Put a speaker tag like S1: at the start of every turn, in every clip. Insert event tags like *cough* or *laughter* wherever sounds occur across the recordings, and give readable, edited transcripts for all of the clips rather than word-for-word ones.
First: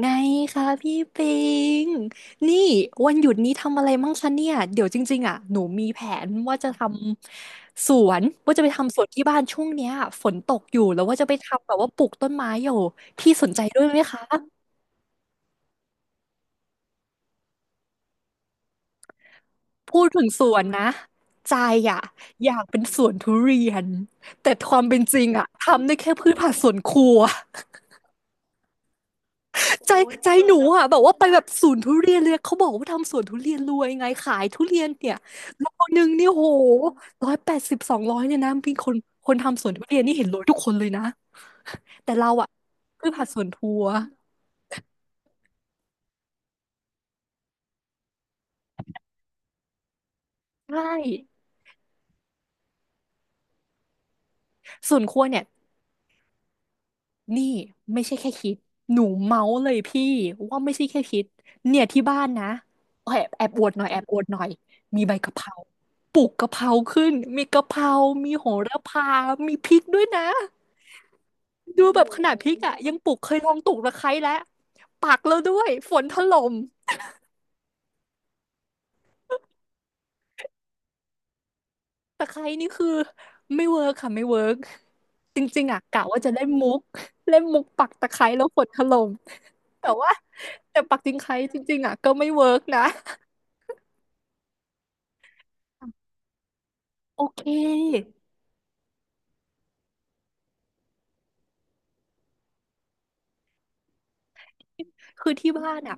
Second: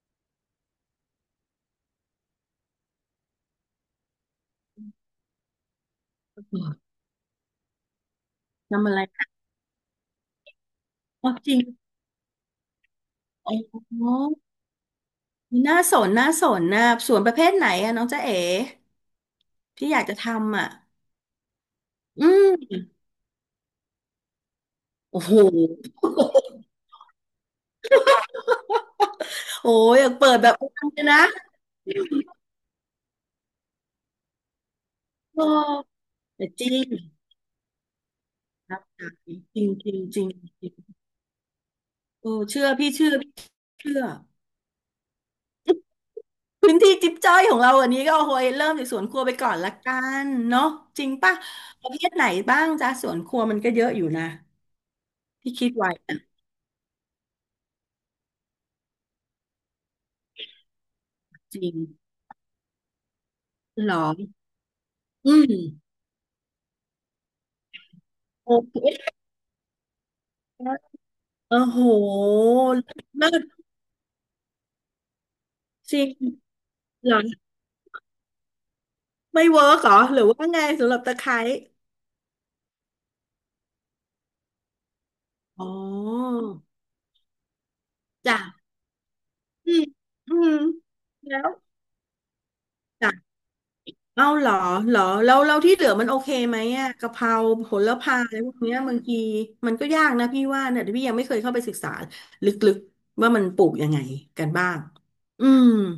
S1: ไงคะพี่ปิงนี่วันหยุดนี้ทำอะไรมั่งคะเนี่ยเดี๋ยวจริงๆอ่ะหนูมีแผนว่า
S2: อ๋
S1: จะ
S2: อ
S1: ทำสวนว่าจะไป
S2: ทำอะ
S1: ทำสวนที่
S2: ไร
S1: บ้านช่วงเนี้ยฝนตกอยู่แล้วว่าจะ
S2: อ๋อ
S1: ไป
S2: จริง
S1: ทำแบบว่าปลูกต้นไม้อยู่พี่สน
S2: อ๋
S1: ใจด้
S2: อ
S1: วยไหมคะ
S2: น่าสนน่าสนนะสวนประเภทไหนอะน้องจ๊ะเอ๋ที่อ
S1: พู
S2: ยาก
S1: ด
S2: จะ
S1: ถึงสว
S2: ทำ
S1: น
S2: อะ
S1: นะใจอ่ะ
S2: อื
S1: อยาก
S2: ม
S1: เป็นสวนทุเรียนแต่ความเป็นจ
S2: โอ้
S1: ริง
S2: โห *laughs*
S1: อ่ะทำได้แค่พืชผักสวนครัว
S2: โอ้
S1: ใจ
S2: ยอยากเปิ
S1: ใจ
S2: ดแบ
S1: หนู
S2: บอลั
S1: อ่ะ
S2: ง
S1: แบ
S2: เล
S1: บ
S2: ย
S1: ว่า
S2: นะ
S1: ไปแบบสวนทุเรียนเลยเขาบอกว่าทำสวนทุเรียนรวยไงขายทุเรียนเนี่ย
S2: โอ้
S1: โลนึงนี่โห
S2: แต่จริง
S1: 180200เนี่ยนะ
S2: ค
S1: มี
S2: รับ
S1: คนค
S2: จริ
S1: น
S2: งจ
S1: ทำ
S2: ริ
S1: สว
S2: ง
S1: นทุ
S2: จริ
S1: เรี
S2: ง
S1: ยนนี่
S2: จ
S1: เห็นรวยทุกค
S2: ริ
S1: นเล
S2: ง
S1: ยนะแต่
S2: เอ
S1: เรา
S2: อ
S1: อ่ะ
S2: เชื่อพี่
S1: คื
S2: เชื่
S1: อ
S2: อ
S1: ผัด
S2: พี่
S1: สวนครัว
S2: เชื่อพื้นที่จิ๊บจ้อยของเราอันนี้ก็โอ้ยเริ่มจากสวนครัวไปก่อนละกันเนาะ
S1: ใช่
S2: จริงป่ะประเภทไหนบ้างจ้ะสวนครัวมันก็เยอะอยู่นะ
S1: ส่วนครัวเนี่ย
S2: ที่คิดไว้อะ
S1: นี่ไม่ใช่แค่คิดหนูเมาส์เลยพี่ว่าไม่ใช่แค่คิด
S2: จริง
S1: เนี่ยที่บ้านนะแอบแอบอวดหน่อย
S2: เหร
S1: แอ
S2: อ
S1: บอวดหน่อยมีใบ
S2: อื
S1: กะเพรา
S2: ม
S1: ปลูกกะเพราขึ้นมีกะเพรามีโห
S2: โอ
S1: ระพา
S2: เค
S1: มีพริกด้วยนะ
S2: โอ้โห
S1: ดูแบบขนาดพริกอ่ะยังปลูกเค
S2: เลิ
S1: ยลอง
S2: ศ
S1: ปลูกตะไคร้แล้วปักแล้วด้วยฝ
S2: จริ
S1: น
S2: ง
S1: ถล่ม
S2: เหรอไม่เวิร์กเหรอหรือว่าไงสำหรับตะไคร้
S1: ตะไคร้นี่คือไม่เวิร์กค่ะไม่เวิร์กจริ
S2: อ๋อ
S1: งๆอ่ะกะว่าจะเล่นมุกเล่นมุกปักตะไคร้
S2: จ้ะ
S1: แล้วฝนถล่ม
S2: อืม
S1: แต่ว่า
S2: อืม
S1: แต่ปักตะไคร้
S2: แล้ว
S1: จริงๆอ่ะก็ไม่เวิร์กนะ
S2: จ้ะเอ้าเหรอเหรอแล้วเราที่เหลือมันโอเคไหมอ่ะกะเพ
S1: โอ
S2: รา
S1: เค
S2: โหระพาอะไรพวกเนี้ยบางทีมันก็ยากนะพี่ว่าเนี่ยพี่ยังไม่เคยเข้าไปศึกษาลึกๆว่ามันปลูกยังไงกันบ้าง
S1: คือ
S2: อื
S1: ที่
S2: ม
S1: บ้านอ่ะ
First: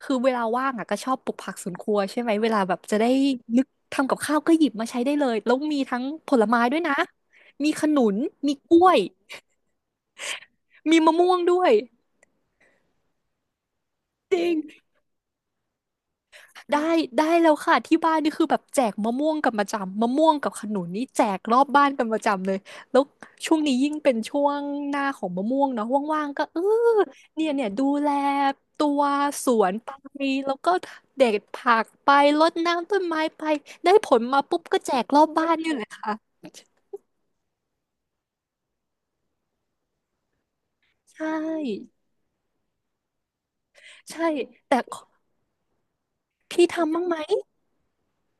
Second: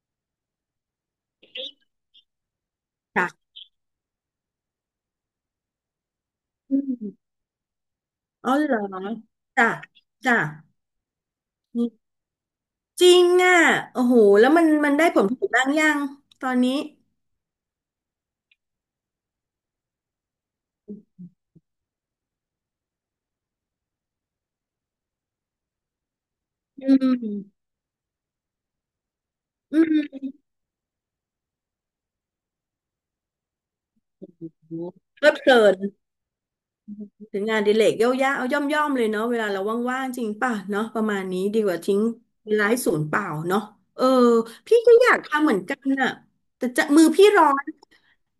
S1: คือเวลาว่างอ่ะก็ชอบปลูกผักสวนครัวใช่ไหมเวลาแบบจะได้
S2: จ้ะ
S1: นึกทำกับข้าวก็หยิบมาใช้ได้เลยแล้วมีทั้งผลไม้
S2: อื
S1: ด้วยนะ
S2: ม
S1: มีขนุน
S2: อ๋อ
S1: มีก
S2: เหรอ
S1: ล้วย
S2: จ้ะจ้ะ
S1: มีมะม่วงด้วย
S2: จริงอ่ะโอ้โห
S1: จ
S2: แล้
S1: ริ
S2: ว
S1: ง
S2: มันได้ผลผลิตบ้างยัง ตอนนี้
S1: ได้ได้แล้วค่ะ ที่บ้านนี่คือแบบแจกมะม่วงกันประจำมะม่วงกับขนุนนี่แจกรอบบ้านกันประจำเลยแล้วช่วงนี้ยิ่งเป็นช่วงหน้าของมะม่วงเนาะว่างๆก็เออ
S2: อื
S1: เนี่ย
S2: ม
S1: เนี่ยดูแลตัวสวน
S2: อื
S1: ไป
S2: ม
S1: แล้วก็เด็ดผักไปรดน้ำต้นไม้ไปได้ผลมา
S2: โอ้
S1: ปุ๊บ
S2: โห
S1: ก็แจกร
S2: เพ
S1: อ
S2: ลิ
S1: บ
S2: ดเพ
S1: บ้าน
S2: ลิ
S1: เนี่ย
S2: น
S1: แหละค่ะ
S2: ถึงงานอดิเรกย่อยๆเอาย่อมๆเลยเนาะเวลาเราว่างๆจริงป่ะเนาะประ
S1: ใช
S2: มาณนี้ดีกว่า
S1: ่
S2: ทิ้งเวลาให้ศูนย์เปล่าเนาะเออ
S1: ใช่ แต่
S2: พี่ก็อยากทำเหมือนกันอ่ะ
S1: พี่
S2: แต่จะ
S1: ทำ
S2: มื
S1: บ้าง
S2: อ
S1: ไหม
S2: พี่ร้อน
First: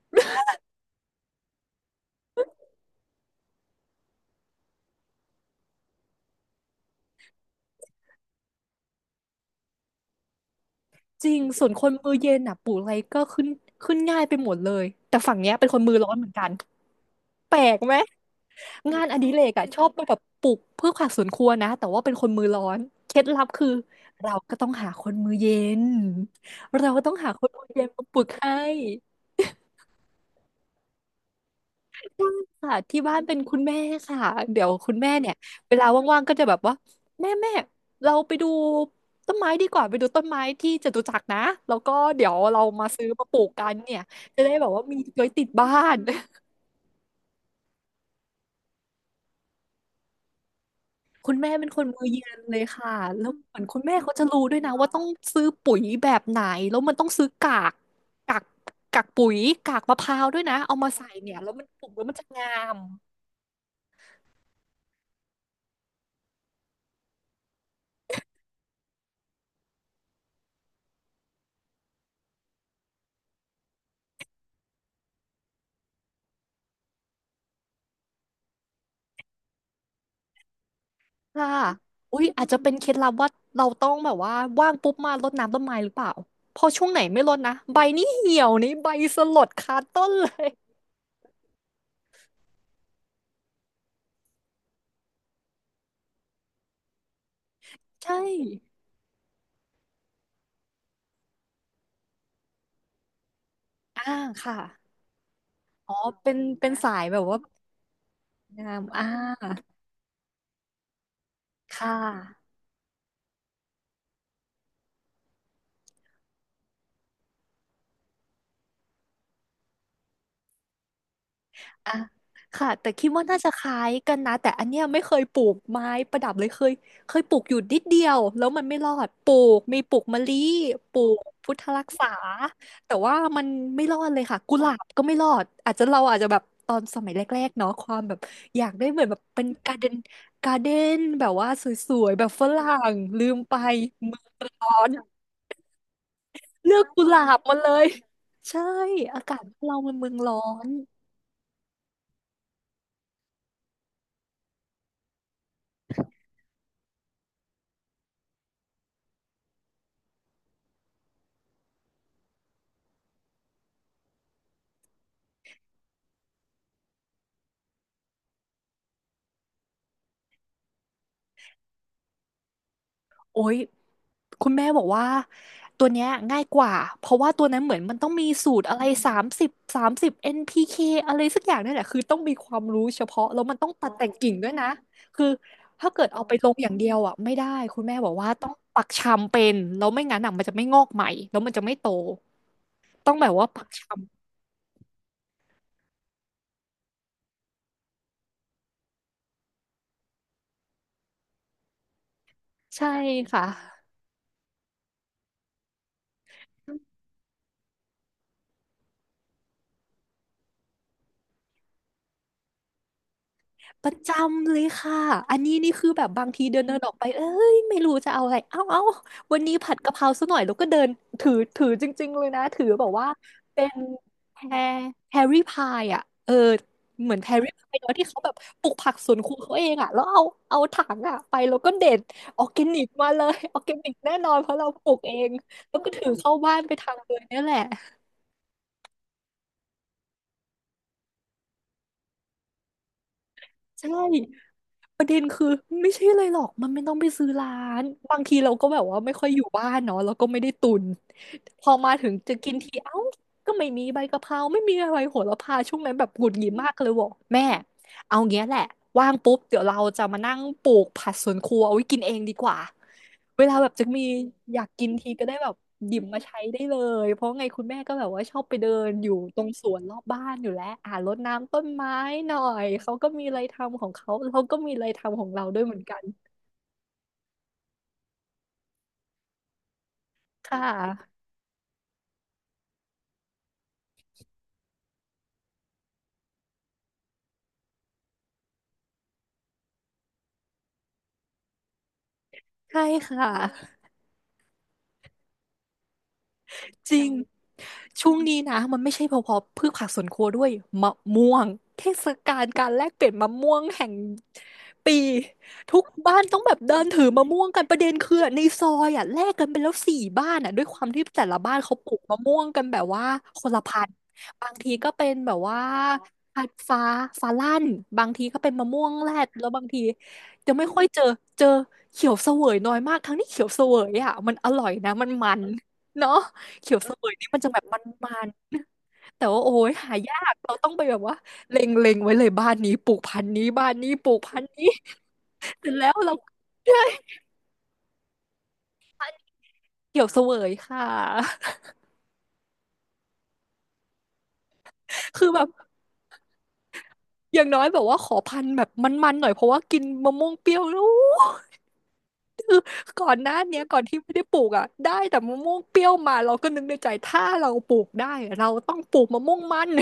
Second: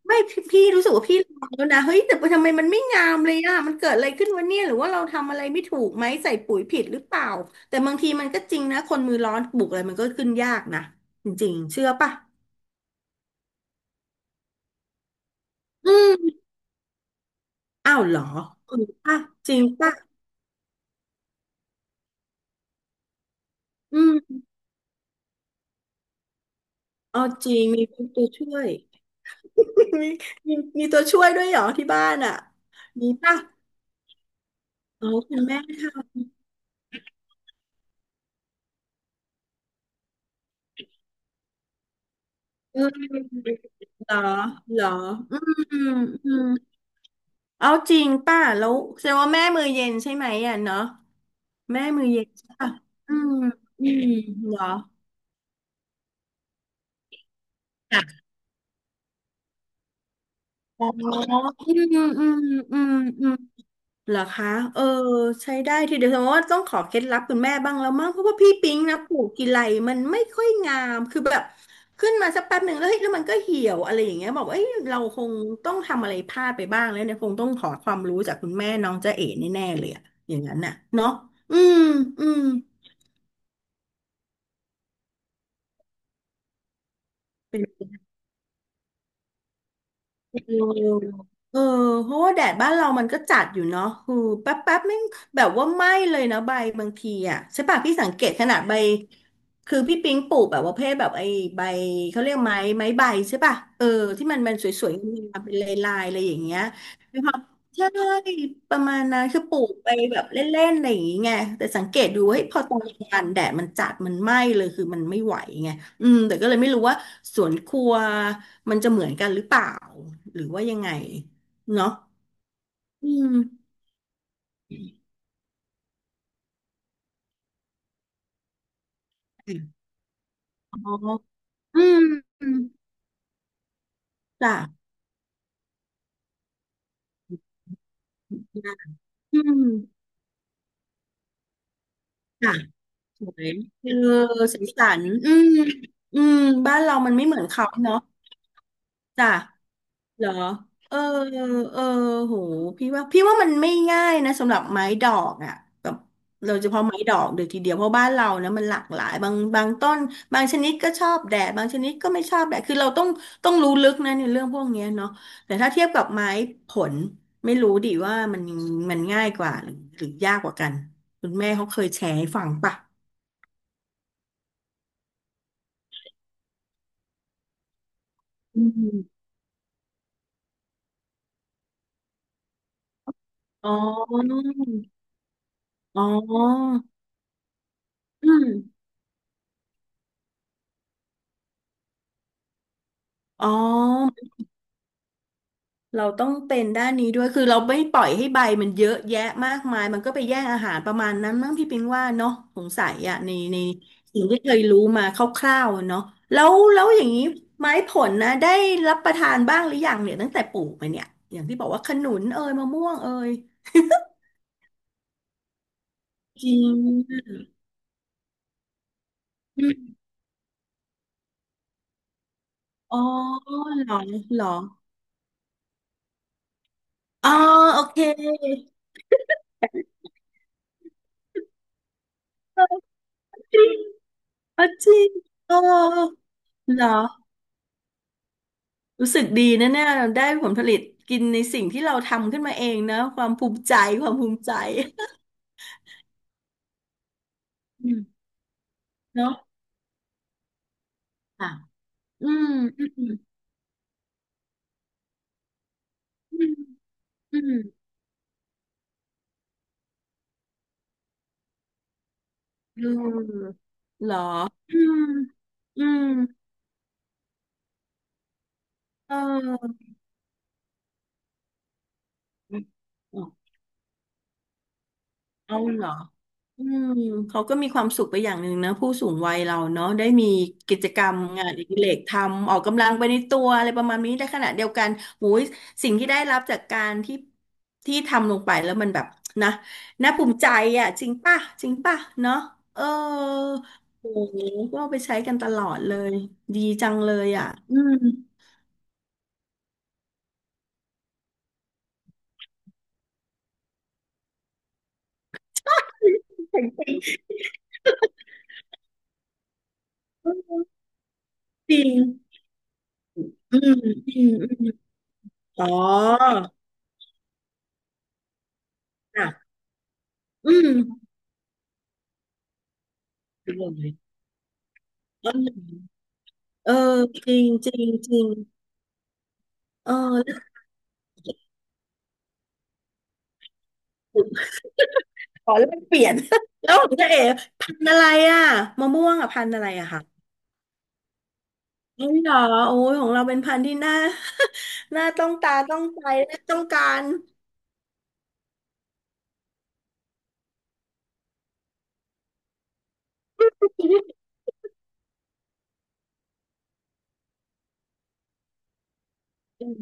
S2: ไม่พี่รู้สึกว่าพี่ลองแล้วนะเฮ้ยแต่ทำไมมันไม่งามเลยอ่ะมันเกิดอะไรขึ้นวะเนี่ยหรือว่าเราทำอะไรไม่ถูกไหมใส่ปุ๋ยผิดหรือเปล่าแต่บางทีมันก็จริงนะคนมือร้อนปลูกอะไรมันก็ขึ้นยากนะ
S1: จ
S2: จ
S1: ริง
S2: ริง
S1: ส่วน
S2: ๆ
S1: ค
S2: เชื่อ
S1: นมื
S2: ป่ะ
S1: อเย็นอ่ะปลูกอะไรก็ขึ้นขึ้นง่ายไปหมดเลยแต่ฝั่งเนี้ยเป็นคน
S2: อื
S1: มือร้อนเหมือ
S2: ม
S1: นกัน แปลกไห
S2: อ้า
S1: ม
S2: วเหรอจริง
S1: งานอ
S2: ป่ะ
S1: ดิเร
S2: จ
S1: ก
S2: ริง
S1: อะชอบ
S2: ป่ะ
S1: ไปแบบปลูกพืชผักสวนครัวนะแต่ว่าเป็นคนมือร้อนเคล็ดลับคือ
S2: อื
S1: เรา
S2: ม
S1: ก็ต้องหาคนมือเย็นเราก็ต้อง
S2: เอา
S1: หาค
S2: จ
S1: น
S2: ริ
S1: มื
S2: ง
S1: อเย็
S2: มี
S1: นมาปลู
S2: ตัว
S1: ก
S2: ช่
S1: ให้
S2: วย *laughs* มีมีมีตัวช่วยด้วยเหรอที่บ้านอ่ะ
S1: ค่ะที่
S2: มี
S1: บ้านเป็
S2: ป่ะ
S1: นคุณแม่ค่ะเดี๋ยวคุณ
S2: อ๋อ
S1: แม่เนี่ย
S2: คุณแม่
S1: เว
S2: ท
S1: ลาว่างๆ
S2: ำ
S1: ก็จะแบบว่าแม่แม่เราไปดูต้นไม้ดีกว่าไปดูต้นไม้ที่จตุจักรนะแล้วก็เดี๋ยวเรา
S2: เ
S1: มาซื้อมาปลูก
S2: ออ
S1: กันเนี่ย
S2: เหรอ
S1: จะได้แบบ
S2: เหร
S1: ว่า
S2: อ
S1: มีไว้
S2: อื
S1: ติดบ้า
S2: ม
S1: น
S2: อืม เอาจริงป่ะแล้วแสดงว่าแม่มือเย็นใช่ไหมอ่ะเนาะ
S1: คุณแม่เป็นค
S2: แม่
S1: นมื
S2: มื
S1: อ
S2: อ
S1: เย็
S2: เย็น
S1: น
S2: ใช่
S1: เลย
S2: ป่ะ
S1: ค่ะ
S2: อื
S1: แล้ว
S2: ม
S1: เหมือนคุณ
S2: อื
S1: แม่
S2: ม
S1: เขาจะรู้
S2: เห
S1: ด้
S2: ร
S1: วย
S2: อ
S1: นะว่าต้องซื้อปุ๋ยแบบไหน แล้วมันต้องซื้อกาก
S2: ค่ะ
S1: กากกากปุ๋ยกากมะพร้าวด้วยนะ เอา
S2: อ๋อ
S1: มา
S2: อื
S1: ใส่เนี่ยแล้วมันปลูก
S2: ม
S1: แล้วมัน
S2: อื
S1: จะ
S2: ม
S1: งา
S2: อื
S1: ม
S2: มอืมเหรอคะเออใช้ได้ทีเดียวแสดงว่าต้องขอเคล็ดลับคุณแม่บ้างแล้วมั้งเพราะว่าพี่ปิ๊งนะปลูกกี่ไรมันไม่ค่อยงามคือแบบขึ้นมาสักแป๊บหนึ่งแล้วเฮ้ยแล้วมันก็เหี่ยวอะไรอย่างเงี้ยบอกเอ้ยเราคงต้องทำอะไรพลาดไปบ้างแล้วเนี่ยคงต้องขอความรู้จากคุณแม่น้องจ๊ะเอ๋แน่ๆเลยอะอย่างนั้นน่ะเนาะ
S1: ค่ะ
S2: อืม
S1: อุ๊
S2: อื
S1: ย
S2: ม
S1: อาจจะเป็นเคล็ดลับว่าเราต้องแบบว่าว่างปุ๊บมารดน้ำต้นไม้หรือเปล่าพอช่วงไหนไม่รดนะใบนี่เหี่ยวนี่ใบสลดคาต้นเล
S2: เออ
S1: ย
S2: เออเพราะว่าแดดบ้านเรามันก็จัดอยู่เนาะคือแป๊บแป๊บไม่งแบบว่าไหม้เลยนะใบบางทีอ่ะใช่ป่ะพี่สัง
S1: ใช่
S2: เกตขนาดใบคือพี่ปิ๊งปลูกแบบว่าเพศแบบไอ้ใบเขาเรียกไม้ใบใช่ป่ะเออ
S1: อ่า
S2: ที่มันมั
S1: ค่ะ
S2: นสวยๆงามๆเป็นล
S1: อ๋
S2: า
S1: อ
S2: ยๆอะไรอ
S1: เป็น
S2: ย่างเงี้ย
S1: เป็นสายแบ
S2: นะ
S1: บ
S2: ครั
S1: ว่า
S2: บใช่ป
S1: งา
S2: ระ
S1: ม
S2: มาณ
S1: อ่า
S2: นั้นคือปลูกไปแบบเล่นๆอะไรอย่างเงี้ยแต่สั
S1: ค่
S2: งเกตดูเฮ้ย
S1: ะ
S2: พอตอนกลางวันแดดมันจัดมันไหม้เลยคือมันไม่ไหวไงอืมแต่ก็เลยไม่รู้ว่าสวนครัว มันจะเหมือนกันหรือเปล่าหรือว่ายังไงเนาะ
S1: อ่ะค่ะแต่คิ
S2: อื
S1: ดว่า
S2: ม
S1: น่าจะคล้ายกันนะแต่อันเนี้ยไม่เคยปลูกไม้ประดับเลยเคยปลูกอยู่นิดเดียวแล้วมันไม่รอดปลูกมีปลูกมะลิ
S2: อ๋
S1: ปลู
S2: อ
S1: กพุทธ
S2: อื
S1: รัก
S2: ม
S1: ษาแต่ว่ามันไม่รอดเลยค่ะ
S2: จ้ะ
S1: กุหลาบก็ไม่รอดอาจจะเราอาจจะแบบตอนสมัยแรกๆเนาะความแบบอยากได้เหมือนแบบ
S2: อื
S1: เป็น
S2: ม
S1: การ์เดนการ์เดนแบบว่าสวยๆแบบฝ
S2: จ้ะ
S1: รั่ง
S2: ส
S1: ลื
S2: ว
S1: ม
S2: ย
S1: ไป
S2: เออ
S1: เมือง
S2: สี
S1: ร้อ
S2: สั
S1: น
S2: นอืมอืม
S1: เลื
S2: บ้าน
S1: อก
S2: เรา
S1: กุ
S2: มั
S1: ห
S2: น
S1: ลา
S2: ไม่เหมื
S1: บ
S2: อน
S1: มา
S2: เขา
S1: เลย
S2: เนาะ
S1: ใช่อา
S2: จ้ะ
S1: กาศเรามันเมือง
S2: เหรอ
S1: ร้อน
S2: เออ เออโหพี่ว่ามันไม่ง่ายนะสำหรับไม้ดอกอ่ะแบบเราเฉพาะไม้ดอกเดี๋ยวทีเดียวเพราะบ้านเรานะมันหลากหลายบางต้นบางชนิดก็ชอบแดดบางชนิดก็ไม่ชอบแดดคือเราต้องรู้ลึกนะในเรื่องพวกเนี้ยเนาะแต่ถ้าเทียบกับไม้ผลไม่รู้ดิว่ามันมันง่ายกว่าหรือหรือยากกว่ากันคุณแม่เขาเคยแชร์ให้ฟังป่ะ
S1: โอ้ย คุณแม่บอกว่าตัวเนี้ยง่ายกว่าเพราะว่าตัวนั้นเหมือนมันต้องมีสู
S2: อื
S1: ตรอะไร
S2: ม
S1: สามสิบสามสิบ NPK อนพีเคอะไรสักอย่างนี่แหละคือต้องมีความรู้เฉพาะแล้วมันต้อ
S2: อ๋อ
S1: งตัดแต่งกิ่งด้วยนะคือถ้า
S2: อ๋
S1: เกิดเอาไปลงอย่า
S2: อ
S1: งเดียวอ่ะไม่ได้คุณแม่บอก
S2: อื
S1: ว่าต้
S2: ม
S1: องปักชำเป็นแล้วไม่งั้นอ่ะมันจะไม่งอกใหม่แล้วมันจะไม่โตต้องแบบว่า
S2: อ๋อ
S1: ปักช
S2: เราต้องเป็นด้านนี้ด้วย คือเราไม่ปล่อยให้ใบมันเยอะแยะมากมาย มันก็ไปแย่งอาหารประมาณนั้นมั้งพี่ปิงว่าเนาะสง
S1: ำ
S2: สั
S1: ใช่
S2: ยอ่ะใน
S1: ค่ะ
S2: ในสิ่งที่เคยรู้มาคร่าวๆอะเนาะแล้วอย่างนี้ไม้ผลนะได้รับประทานบ้างหรือยังเนี่ยตั้งแต่ปลูกมาเนี่ยอย่างที่บอกว่าขนุนเอยมะม่วงเอย
S1: ประจำเลยค่ะอันนี้นี่คือแบบบางที
S2: จริ
S1: เดินเดิ
S2: ง
S1: นออกไปเอ้ยไม่รู้จะเอาอะไรเอ้าเอ้าวันนี้
S2: อ
S1: ผัดกะ
S2: ม
S1: เพราซะหน่อยแล้วก็เดินถือจริงๆเลยนะถือแบบ
S2: อ๋อ
S1: ว่าเป็น
S2: เหรอ
S1: แพ
S2: เหรอ
S1: รแพรรี่พายอ่ะเออเหมือนแพ
S2: อ๋อ
S1: รรี่พาย
S2: โอ
S1: เนาะ
S2: เค
S1: ที่เขาแบบปลูกผักสวนครัวเขาเองอ่ะแล้วเอาถังอ่ะไปแล้วก็เด็ดออร์แกนิกมาเลยอ
S2: จ
S1: อร์
S2: ริ
S1: แก
S2: ง
S1: นิกแน่นอนเพราะ
S2: อ๋อ
S1: เราป
S2: จ
S1: ลู
S2: ริ
S1: ก
S2: ง
S1: เอง
S2: เอ๋อ
S1: แล้วก็ถือเข้าบ้านไป
S2: เหรอ
S1: ทำเลยเนี่ยแหละ
S2: รู้สึกดีนะเนี่ยได้ผลผลิตกินในสิ่งที่เราทำขึ้นมาเองนะความภูมิใจ
S1: ใช่
S2: ความภูมิใจ
S1: ประเด็นคือไม่ใช่เลยหรอกมันไม่ต้องไปซื้อร้าน
S2: อืม
S1: บางทีเราก็แบบว่าไม่ค่อย
S2: เนาะ
S1: อยู่บ้านเนาะเราก็ไม่ได้ตุน
S2: ค่ะ
S1: พอมาถึง
S2: อื
S1: จะ
S2: ม
S1: กินที
S2: อื
S1: เอ้า
S2: ม
S1: ก็ไม่มีใบกะเพราไม่มีอะไรโหระพาช่วงนั้นแบบหงุด
S2: อื
S1: หงิด
S2: ม
S1: มากเลยบอก
S2: อื
S1: แม่
S2: ม
S1: เอาเงี้ยแหละว่างปุ๊บเดี๋ยวเราจะมานั่งปลูกผักสวนครัวเอาไว้กินเองดีกว่า
S2: เ
S1: เว
S2: ออ
S1: ลาแบบจะมี
S2: เหรอ
S1: อยาก
S2: อื
S1: กิน
S2: ม
S1: ทีก็ได้แบบ
S2: อื
S1: หยิบ
S2: ม
S1: มาใช้ได้เลยเพราะไงคุณแม่ก็แบบว่าชอบไปเดินอ
S2: เ
S1: ยู่ตรงสว
S2: ออ
S1: นรอบบ้านอยู่แล้วรดน้ำต้นไม้หน่อยเขาก็มีอะไรทำของเขาเราก็มีอะไรทำของเราด้
S2: เอา
S1: วยเหมือ
S2: เห
S1: น
S2: รอ
S1: กัน
S2: อืมเขาก็มีความสุขไปอย่างหนึ่งนะผู้สูงวัยเราเนาะได้มี
S1: ค่
S2: กิจกรรม
S1: ะ
S2: งานอดิเรกทำออกกำลังไปในตัวอะไรประมาณนี้ได้ขณะเดียวกันหูยสิ่งที่ได้รับจากการที่ที่ทำลงไปแล้วมันแบบนะน่าภูมิใจอ่ะจริงป่ะจริงป่ะเนาะเอ
S1: ใช่
S2: อ
S1: ค่ะ
S2: โอ้โหก็เอาไปใช้กันตลอดเลยดีจั
S1: จ
S2: ง
S1: ริง
S2: เลยอ่ะอืม
S1: ช่วงนี้นะมันไม่ใช่เฉพาะพืชผักสวนครัวด้วยมะม่วงเทศกาลการแลกเปลี่ยนมะม่วงแห่งปีทุกบ้านต้องแบบเดินถือมะม่วงกันประเด็นคือในซอยแลกกันไปแล้วสี่บ้านด้วยความที่แต่ละบ้าน
S2: *laughs* จ
S1: เขา
S2: ริ
S1: ปลูกมะ
S2: ง
S1: ม่วงกันแบบว่าคน
S2: อื
S1: ละ
S2: ม
S1: พันธุ์
S2: อืม
S1: บาง
S2: อื
S1: ที
S2: ม
S1: ก็เป็นแบบว่า
S2: อ๋อ
S1: พันธุ์ฟ้าฟ้าลั่นบางทีก็เป็นมะม่วงแรด
S2: อ่ะ
S1: แล้วบางที
S2: อื
S1: จะไม่ค่อยเจอ
S2: ม
S1: เจอเขียวเสวยน้อยมากทั้งที่เขียวเสว
S2: ดี
S1: ย
S2: เ
S1: มันอร่อยนะมัน
S2: ล
S1: มั
S2: ย
S1: นเนาะ
S2: เอ
S1: เขี
S2: อ
S1: ยวเสวย
S2: จ
S1: นี่
S2: ริ
S1: มัน
S2: ง
S1: จะแบบ
S2: จริงจ
S1: มั
S2: ริง
S1: นๆแต่ว่าโอ้ย
S2: เอ
S1: หา
S2: อ
S1: ยา
S2: แล้
S1: ก
S2: ว
S1: เราต้องไปแบบว่าเล็งไว้เลยบ้านนี้ปลูกพันธุ์นี้บ้านนี้ปลูกพันธุ์นี้
S2: ขอ
S1: เส
S2: แล
S1: ร็จ
S2: ก
S1: แล้
S2: เป
S1: ว
S2: ลี่ย
S1: เรา
S2: น *laughs* แล้
S1: ได้
S2: วของเจ๊เอ๋พันธุ์อะไรอ่ะมะม่วงอ่ะพันธุ์อะไรอะ
S1: เขี
S2: คะ
S1: ยวเสวยค่ะ
S2: เอ้หรอโอ้ยของเราเป็นพันธุ์ที่น่า *laughs* น่าต้
S1: คื
S2: อ
S1: อ
S2: ง
S1: แบบ
S2: ตาต้องใจและต้องการ
S1: อย่างน้อยแบบว่าขอพันธุ์แบบมันๆหน่อยเพราะว่ากินมะม่วงเปรี้ยวแล้วก่อนหน้าเนี้ย
S2: *laughs*
S1: ก่อน
S2: ชี
S1: ที่
S2: วิ
S1: ไม่
S2: ต
S1: ได้ปลูกได้แต่มะม่วงเปรี้ยวมาเราก็นึกในใจถ้าเราปลูกได้อะเราต้องปลูกมะม่วงมั
S2: อื
S1: น
S2: ม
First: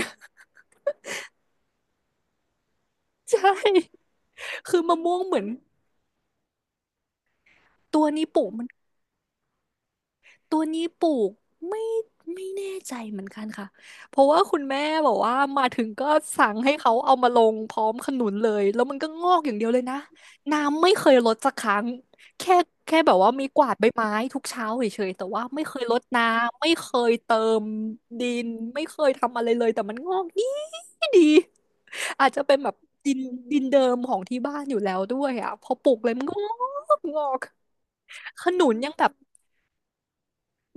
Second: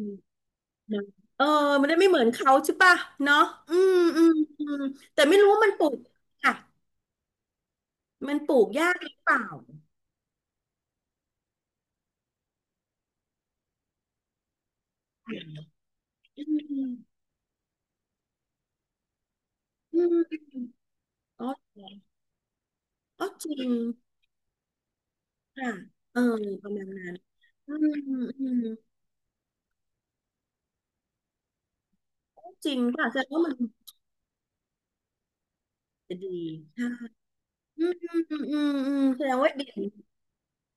S2: นะเออมันได้ไม่เหมือนเขาใช่ป่ะ
S1: *laughs*
S2: เนาะ
S1: ใช่
S2: อืมอืมอืม
S1: คือมะม่ว
S2: แต่
S1: งเห
S2: ไม่
S1: มือน
S2: รู้ว่ามันปลูกค่ะ
S1: ตัวนี้
S2: มัน
S1: ปลู
S2: ป
S1: ก
S2: ลู
S1: มัน
S2: กยากหรือเปล่า
S1: ตัวนี้ปลูกไม่ไม่แน่ใจเหมือนกันค่ะเพราะว่าคุณแม่บอกว่ามาถึงก็
S2: อื
S1: สั่งให้
S2: ม
S1: เขาเอามาลงพร้อมขนุนเลยแล้วมันก็งอกอย่างเดียวเลยนะ
S2: อืม
S1: น้ำไม่เคยลด
S2: อ๋
S1: สั
S2: อ
S1: กครั้งแค่แค่แบบ
S2: อ๋อ
S1: ว่ามี
S2: จริ
S1: กวา
S2: ง
S1: ดใบไม้ทุกเช้าเฉยๆแต่ว่าไม่
S2: ค่ะ
S1: เคยลด
S2: เออ
S1: น้ำ
S2: ป
S1: ไม่
S2: ระมา
S1: เค
S2: ณนั้
S1: ย
S2: น
S1: เติม
S2: อืม
S1: ดิ
S2: อื
S1: น
S2: ม
S1: ไม่เคยทำอะไรเลยแต่มันงอกดีดีอาจจะเป็น
S2: จ
S1: แบ
S2: ริ
S1: บ
S2: งป่ะ
S1: ดิ
S2: แส
S1: น
S2: ดงว่ามัน
S1: ดินเดิมของที่บ้านอยู่แล้วด้วยพอปลูกเลย
S2: จะ
S1: มันก็
S2: ดีใช่
S1: งอก
S2: อืมอืมอืม
S1: ข
S2: อื
S1: นุ
S2: ม
S1: นยัง
S2: อื
S1: แบ
S2: ม
S1: บ
S2: แสดงว่าดิน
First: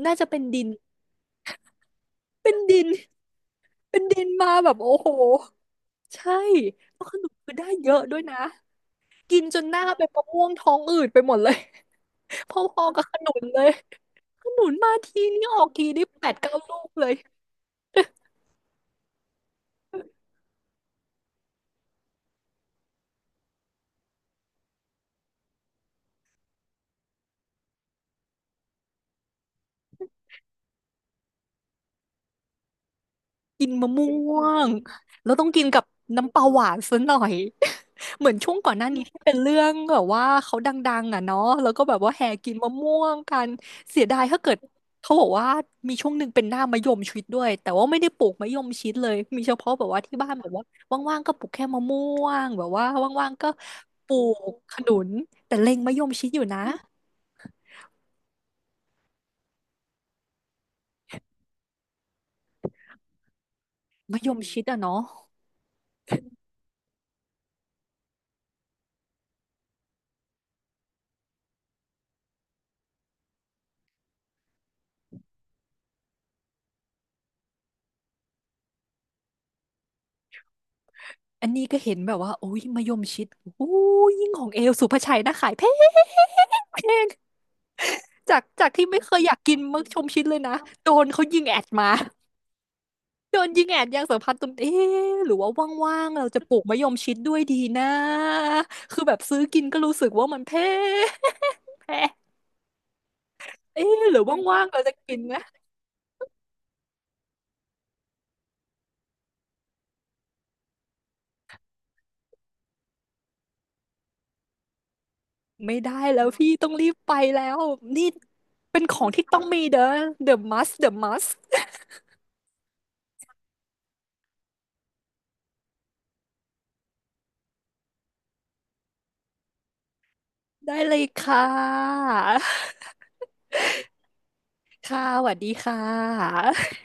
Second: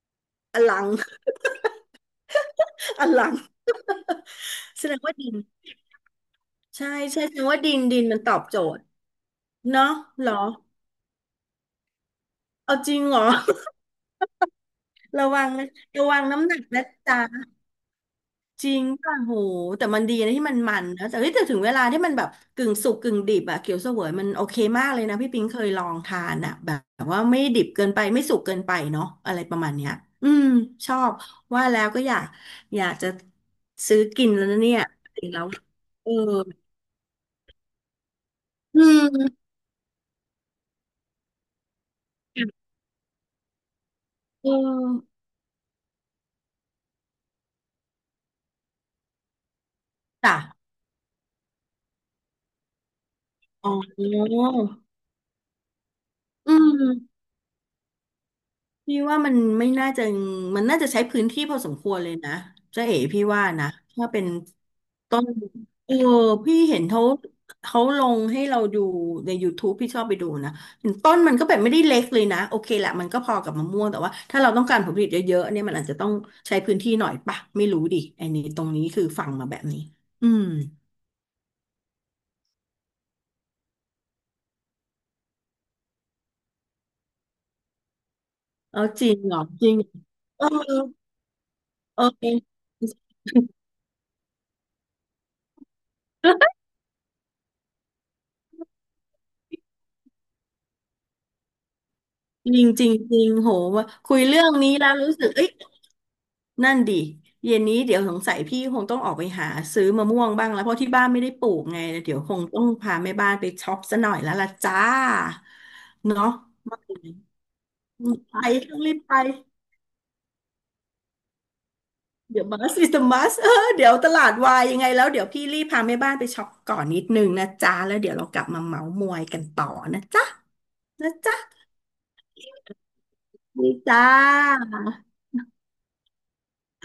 S1: น่าจะเป็น
S2: อ
S1: ดิน
S2: ลัง
S1: เป็นดิน
S2: *laughs* อลัง
S1: เป็นดินมาแบบ
S2: แส
S1: โอ้
S2: ดง
S1: โห
S2: ว่าดิน
S1: ใช่
S2: ใช่
S1: แล้วข
S2: ใช่
S1: นม
S2: แสดง
S1: คือ
S2: ว่า
S1: ได้
S2: ดิน
S1: เย
S2: ดิ
S1: อะ
S2: น
S1: ด้
S2: มั
S1: ว
S2: น
S1: ย
S2: ตอ
S1: นะ
S2: บโจทย์
S1: กินจนหน้า
S2: เนาะ
S1: เป็นมะ
S2: เหรอ
S1: ม่วงท้องอืดไปหมดเลย *laughs* พ
S2: เอา
S1: อ
S2: จ
S1: ๆ
S2: ริ
S1: กั
S2: ง
S1: บ
S2: เห
S1: ข
S2: รอ
S1: นุนเลยขนุนมา
S2: *laughs*
S1: ที
S2: ระ
S1: นี่
S2: วัง
S1: ออก
S2: นะ
S1: ทีนี่
S2: ระวั
S1: แป
S2: ง
S1: ด
S2: น้ำห
S1: เก้า
S2: นัก
S1: ลู
S2: นะ
S1: กเลย
S2: จ๊ะ จริงป่ะโหแต่มันดีนะที่มันนะแต่เฮ้ยแต่ถึงเวลาที่มันแบบกึ่งสุกกึ่งดิบอะเขียวเสวยมันโอเคมากเลยนะพี่ปิงเคยลองทานอะแบบว่าไม่ดิบเกินไปไม่สุกเกินไปเนาะอะไรประมาณเนี้ยอืมชอบว่าแล้วก็อยากจะ
S1: กินมะ
S2: ซื้อ
S1: ม่
S2: กิน
S1: ว
S2: แล้วนะ
S1: ง
S2: เนี่ยจริง
S1: แล้ว
S2: แล้
S1: ต้อ
S2: ว
S1: งกินกับ
S2: เออ
S1: น้ำปลาหวานซะหน่อย *laughs* เหมือนช่วงก่อน
S2: อื
S1: หน้านี้ที่เป็น
S2: ม
S1: เรื่องแบบว่าเขาดังๆเนาะแล้วก็แบบว่าแห่กินมะม่วงกันเสียดายถ้า
S2: เออ
S1: เกิดเขาบอกว่ามีช่วงหนึ่งเป็นหน้ามะยมชิดด้วยแต่ว่าไม่ได้ปลูกมะยมชิดเลยมีเฉพาะแบบว่าที่บ้าน
S2: จ้ะ
S1: แบบว่าว่างๆก็ปลูกแค่มะม่วงแบบว่าว่างๆก็
S2: อ๋
S1: ปลู
S2: อ
S1: กขนุนแต่เล็งมะยมชิดอยู่
S2: อื
S1: นะ
S2: ม พี่ว่ามันไม่น่าจะมันน่าจะใช้พื้นที่พอสมควรเลยนะเจ๊เอ๋พี่ว่านะถ้า
S1: มะ
S2: เป็น
S1: ยมชิดเนาะ
S2: ต้นเออพี่เห็นเขาเขาลงให้เราดูใน YouTube พี่ชอบไปดูนะเห็นต้นมันก็แบบไม่ได้เล็กเลยนะโอเคแหละมันก็พอกับมะม่วงแต่ว่าถ้าเราต้องการผลผลิตเยอะๆเนี่ยมันอาจจะต้องใช้พื้นที่หน่อยปะไม่รู้ดิไอ้นี่ตรงนี้คือฟังมาแบบนี้อืม
S1: อันนี้ก็เห็นแบบว่าโอ้ยมะยมชิดโอ้ยยิ่งของเอลสุภาชัยนะขายแพงแพงจาก
S2: เออ
S1: ที่ไม่
S2: จ
S1: เค
S2: ริง
S1: ยอ
S2: เหร
S1: ยาก
S2: อ
S1: กิน
S2: จริง
S1: มะยมชิดเลย
S2: เออ
S1: นะโดนเขายิงแอดมา
S2: เออ *laughs*
S1: โดนยิงแอดยางสัมพันธ์ตนเอ๊ะหรือว่าว่างๆเราจะปลูกมะยมชิดด้วยดีนะคือแบบซื้อกินก็รู้สึกว่ามันแพงแพง
S2: จริงจริงจริงโหว่า
S1: เอ๊ะห
S2: คุ
S1: รื
S2: ย
S1: อ
S2: เรื่อง
S1: ว่างๆ
S2: นี้
S1: เรา
S2: แล้
S1: จะ
S2: วรู้
S1: กิน
S2: สึก
S1: นะ
S2: เอ้ย นั่นดิเย็นนี้เดี๋ยวสงสัยพี่คงต้องออกไปหาซื้อมะม่วงบ้างแล้วเพราะที่บ้านไม่ได้ปลูกไงเดี๋ยวคงต้องพาแม่บ้านไปช็อปซะหน่อยแล้วล่ะจ้า
S1: ไม่ได้แล้
S2: เนาะ
S1: วพี่ต้อง
S2: ว่า
S1: รี
S2: ไง
S1: บไปแล้วนี่
S2: อืมไปต้อ
S1: เป็
S2: ง
S1: น
S2: รี
S1: ข
S2: บ
S1: อง
S2: ไป
S1: ที่ต้องมีเด้อ The must The must
S2: เดี๋ยวบัสอิสมัสเออเดี๋ยวตลาดวายยังไงแล้วเดี๋ยวพี่รีบพาแม่บ้านไปช็อปก่อนนิดนึงนะจ้าแล้วเดี๋ยวเรากลับมาเมาท์มอยกันต่อนะจ๊ะ
S1: ได้เลย
S2: นะ
S1: ค่
S2: จ๊ะ
S1: ะ
S2: ดีจ้า
S1: ค่ะสวัสดีค่ะ